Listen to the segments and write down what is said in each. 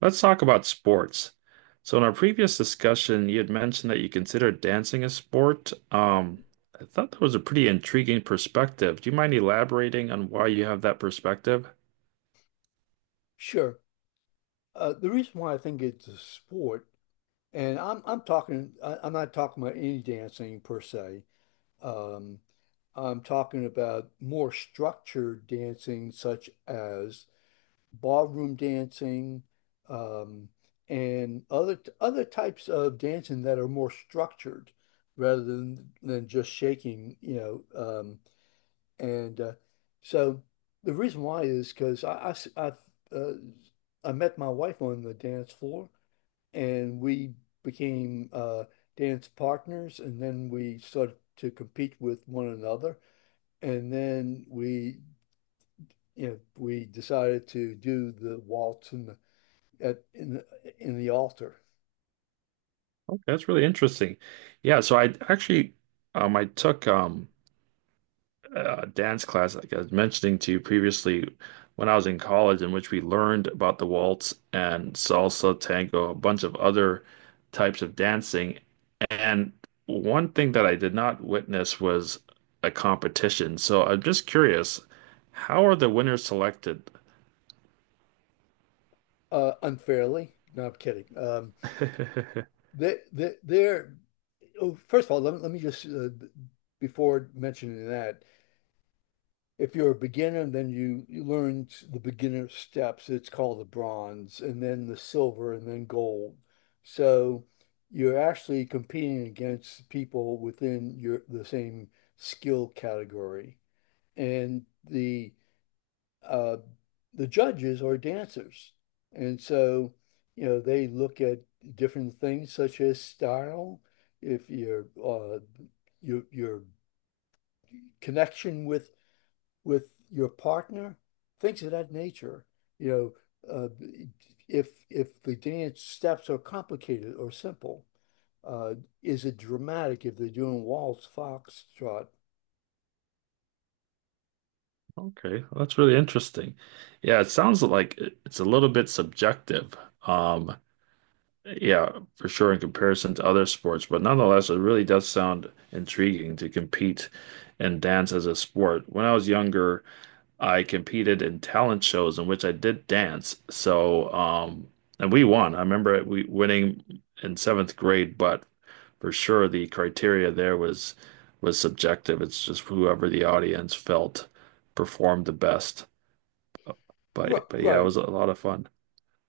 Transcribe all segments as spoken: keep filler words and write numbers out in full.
Let's talk about sports. So in our previous discussion, you had mentioned that you consider dancing a sport. Um, I thought that was a pretty intriguing perspective. Do you mind elaborating on why you have that perspective? Sure. Uh, the reason why I think it's a sport, and I'm I'm talking, I, I'm not talking about any dancing per se. Um, I'm talking about more structured dancing, such as ballroom dancing, um, and other t- other types of dancing that are more structured, rather than than just shaking, you know, um, and uh, so the reason why is because I, I s- I, uh, I met my wife on the dance floor and we became uh, dance partners. And then we started to compete with one another. And then we, you know, we decided to do the waltz in the, at, in the, in the altar. Okay, that's really interesting. Yeah, so I actually um I took um uh, dance class, like I was mentioning to you previously, when I was in college, in which we learned about the waltz and salsa, tango, a bunch of other types of dancing. And one thing that I did not witness was a competition. So I'm just curious, how are the winners selected? Uh, unfairly. No, I'm kidding. Um, they, they, they're, oh, first of all, let me, let me just, uh, b- before mentioning that, if you're a beginner, then you, you learn the beginner steps. It's called the bronze, and then the silver, and then gold. So you're actually competing against people within your the same skill category. And the uh, the judges are dancers. And so, you know, they look at different things such as style, if your uh, your your connection with with your partner, things of that nature. You know, uh, if if the dance steps are complicated or simple, uh, is it dramatic if they're doing waltz, foxtrot? Okay, well, that's really interesting. Yeah, it sounds like it- it's a little bit subjective. Um, Yeah, for sure in comparison to other sports, but nonetheless, it really does sound intriguing to compete and dance as a sport. When I was younger, I competed in talent shows in which I did dance. So, um, and we won. I remember it- we winning in seventh grade, but for sure the criteria there was was subjective. It's just whoever the audience felt performed the best. Right, But but yeah, it was right. a lot of fun.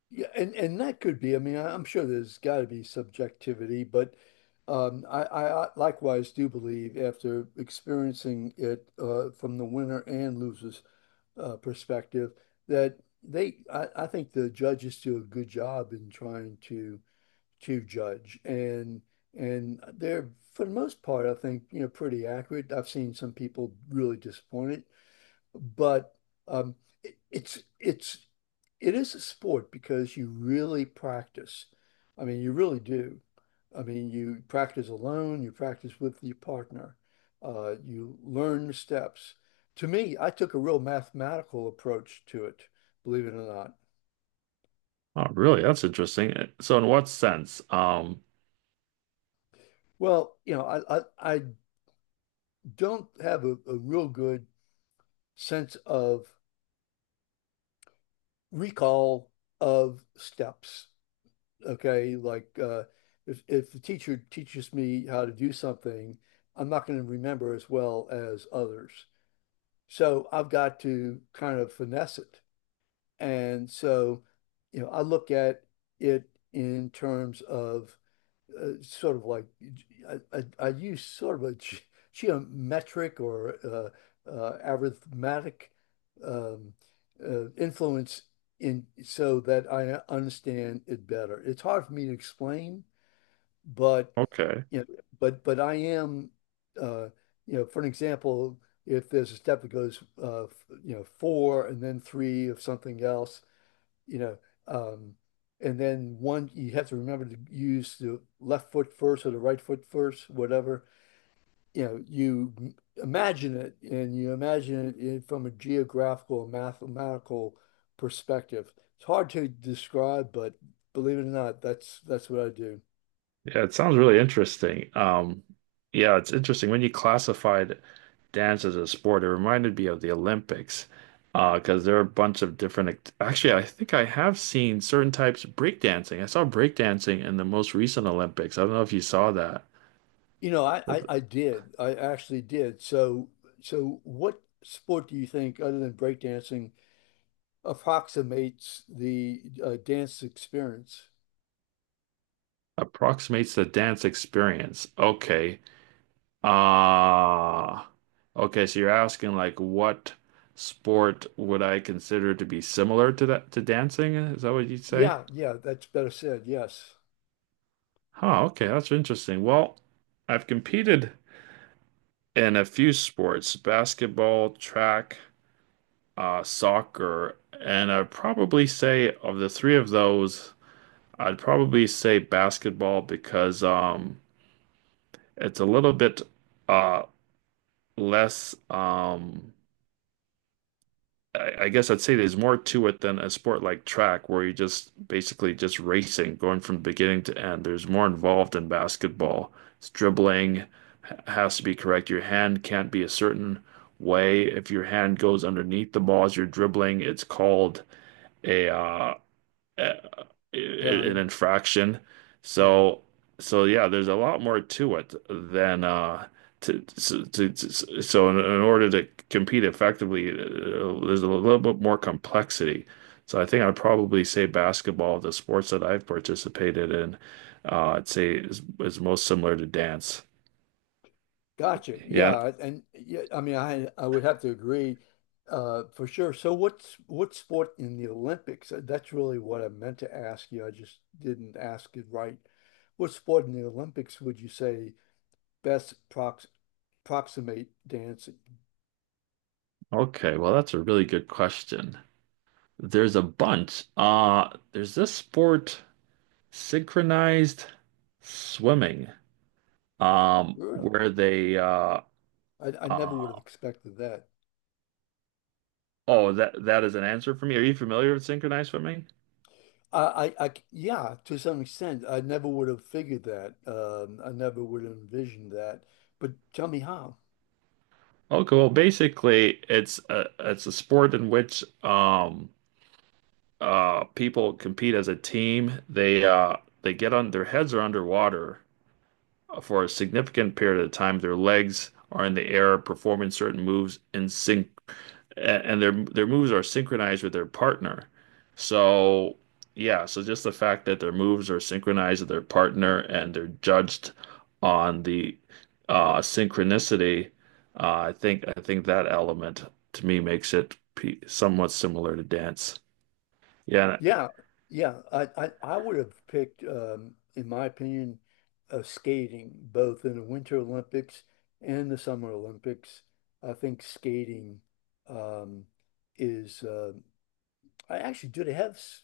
Yeah, and and that could be. I mean, I- I'm sure there's got to be subjectivity, but um, I, I I likewise do believe after experiencing it uh, from the winner and losers uh, perspective that they I, I think the judges do a good job in trying to to judge and and they're for the most part, I think, you know, pretty accurate. I've seen some people really disappointed, but um, it, it's it's it is a sport because you really practice. I mean, you really do. I mean, you practice alone, you practice with your partner, uh, you learn the steps. To me, I took a real mathematical approach to it, believe it or not. Oh, really? That's interesting. Uh, So, in what sense? Um, Well, you know, I I, I don't have a, a real good sense of recall of steps. Okay, like uh, if if the teacher teaches me how to do something, I'm not going to remember as well as others. So I've got to kind of finesse it. And so, you know, I look at it in terms of uh, sort of like I, I, I use sort of a ge- geometric or uh, uh, arithmetic um, uh, influence in so that I understand it better. It's hard for me to explain, but okay. you know, but but I am, uh, you know, for an example, if there's a step that goes uh, f- you know, four and then three of something else, you know, um, and then one, you have to remember to use the left foot first or the right foot first, whatever. You know, you imagine it and you imagine it from a geographical, mathematical perspective. It's hard to describe, but believe it or not, that's that's what I do. Yeah, it sounds really interesting. Um, yeah, it's interesting. When you classified dance as a sport, it reminded me of the Olympics, uh, because there are a bunch of different act actually, I think I have seen certain types of breakdancing. I saw breakdancing in the most recent Olympics. I don't know if you saw that. You know, I, That I, I did. I actually did. So so what sport do you think, other than breakdancing, approximates the uh, dance experience? Approximates the dance experience. Okay. Uh okay, so you're asking like what sport would I consider to be similar to that to dancing? Is that what you'd say? Yeah, yeah, that's better said. Yes, Huh, okay, that's interesting. Well, I've competed in a few sports, basketball, track, uh, soccer, and I'd probably say of the three of those, I'd probably say basketball because um it's a little bit uh less um I, I guess I'd say there's more to it than a sport like track where you just basically just racing, going from beginning to end. There's more involved in basketball. It's dribbling ha- has to be correct. Your hand can't be a certain way. If your hand goes underneath the ball as you're dribbling, it's called a uh a i- an caring. infraction. Yeah, So so yeah, there's a lot more to it than uh to, to, to, to- so in, in order to compete effectively, uh, there's a little bit more complexity. So I think I'd probably say basketball, the sports that I've participated in, uh, I'd say is, is most similar to dance. gotcha. Yeah. Yeah, and yeah, I mean, I I would have to agree, uh, for sure. So, what's what sport in the Olympics? Uh, That's really what I meant to ask you. I just didn't ask it right. What sport in the Olympics would you say best prox proximate dancing? Okay. Well, that's a really good question. There's a bunch. Uh, there's this sport, synchronized swimming. Um, Really? where they uh, I I never would have uh, expected that. oh that that is an answer for me. Are you familiar with synchronized swimming? I, I, I- yeah, to some extent, I never would have figured that. Um, I never would have envisioned that. But tell me how. Okay, well, basically, it's a it's a sport in which um uh people compete as a team. They uh they get on their heads are underwater for a significant period of time. Their legs are in the air, performing certain moves in sync a- and their their moves are synchronized with their partner. So yeah, so just the fact that their moves are synchronized with their partner and they're judged on the uh, synchronicity, uh, I think I think that element to me makes it pe somewhat similar to dance. Yeah, Yeah, yeah, I, I, I would have picked, um, in my opinion, uh, skating both in the Winter Olympics and the Summer Olympics. I think skating, um, is. Uh, I actually, do they have s-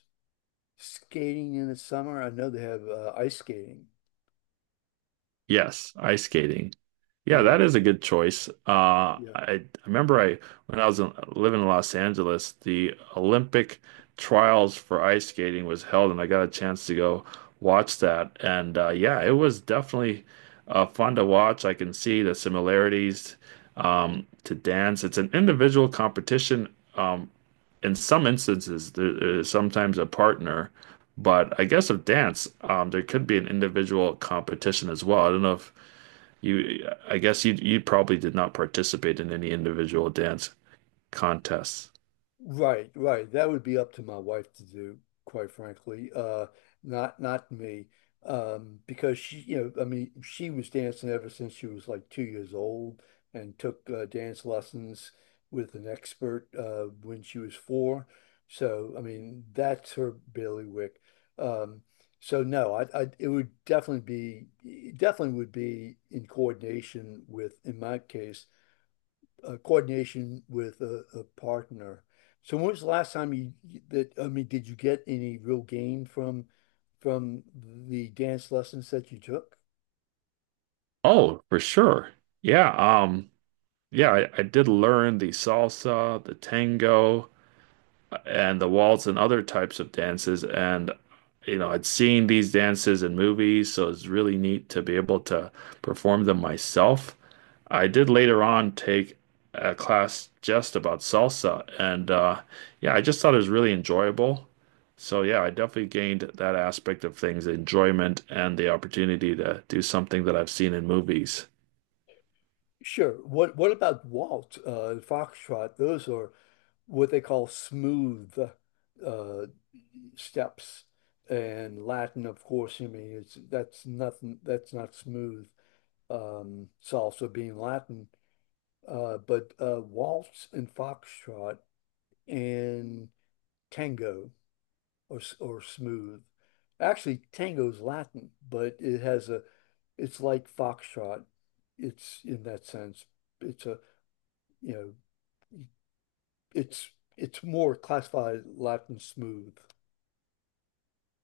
skating in the summer? I know they have uh, ice skating. yes, ice skating. Yeah, that Yeah, is a good choice. Uh, yeah. I, I remember I when I was in, living in Los Angeles, the Olympic trials for ice skating was held, and I got a chance to go watch that. And uh, yeah, it was definitely uh, fun to watch. I can see the similarities um, to dance. It's an individual competition. Um, in some instances, there is sometimes a partner, but I guess of dance, um, there could be an individual competition as well. I don't know if you, I guess you you probably did not participate in any individual dance contests. Right, right. That would be up to my wife to do, quite frankly. Uh, not not me. Um, because she, you know, I mean, she was dancing ever since she was like two years old and took uh, dance lessons with an expert uh, when she was four. So, I mean, that's her bailiwick. Um, so no, I, I it would definitely be, it definitely would be in coordination with, in my case, uh, coordination with a, a partner. So when was the last time you that I mean, did you get any real gain from from the dance lessons that you took? Oh, for sure. Yeah, um, yeah, I, I did learn the salsa, the tango, and the waltz and other types of dances. And, you know, I'd seen these dances in movies, so it's really neat to be able to perform them myself. I did later on take a class just about salsa, and uh, yeah, I just thought it was really enjoyable. So yeah, I definitely gained that aspect of things, enjoyment and the opportunity to do something that I've seen in movies. Sure. What what about waltz, uh, foxtrot? Those are what they call smooth, uh, steps, and Latin, of course. I mean, it's that's nothing. That's not smooth. Um, salsa being Latin, uh, but uh, waltz and foxtrot and tango. Or or smooth. Actually, tango's Latin, but it has a it's like foxtrot. It's in that sense. It's a you know it's it's more classified Latin smooth.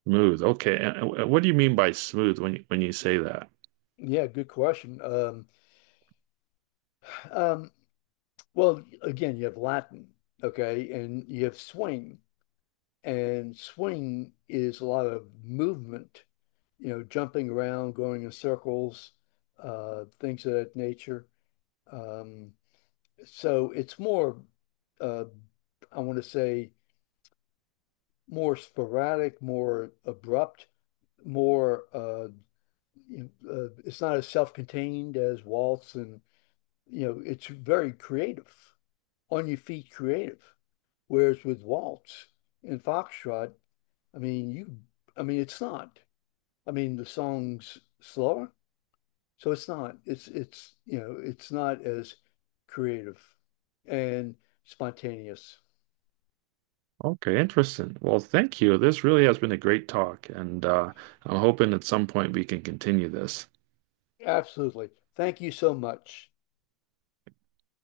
Smooth. Okay. And and what do you mean by smooth when you, when you say that? Yeah, good question. Um, um, well, again, you have Latin, okay, and you have swing, and swing is a lot of movement, you know, jumping around, going in circles, uh, things of that nature. Um, So it's more, uh, I want to say, more sporadic, more abrupt, more. Uh, you know, uh, it's not as self-contained as waltz, and you know, it's very creative, on your feet, creative. Whereas with waltz and foxtrot, I mean, you, I mean, it's not. I mean, the song's slower, so it's not. It's it's, you know, it's not as creative and spontaneous. Okay, interesting. Well, thank you. This really has been a great talk, and uh, I'm hoping at some point we can continue this. Absolutely. Thank you so much.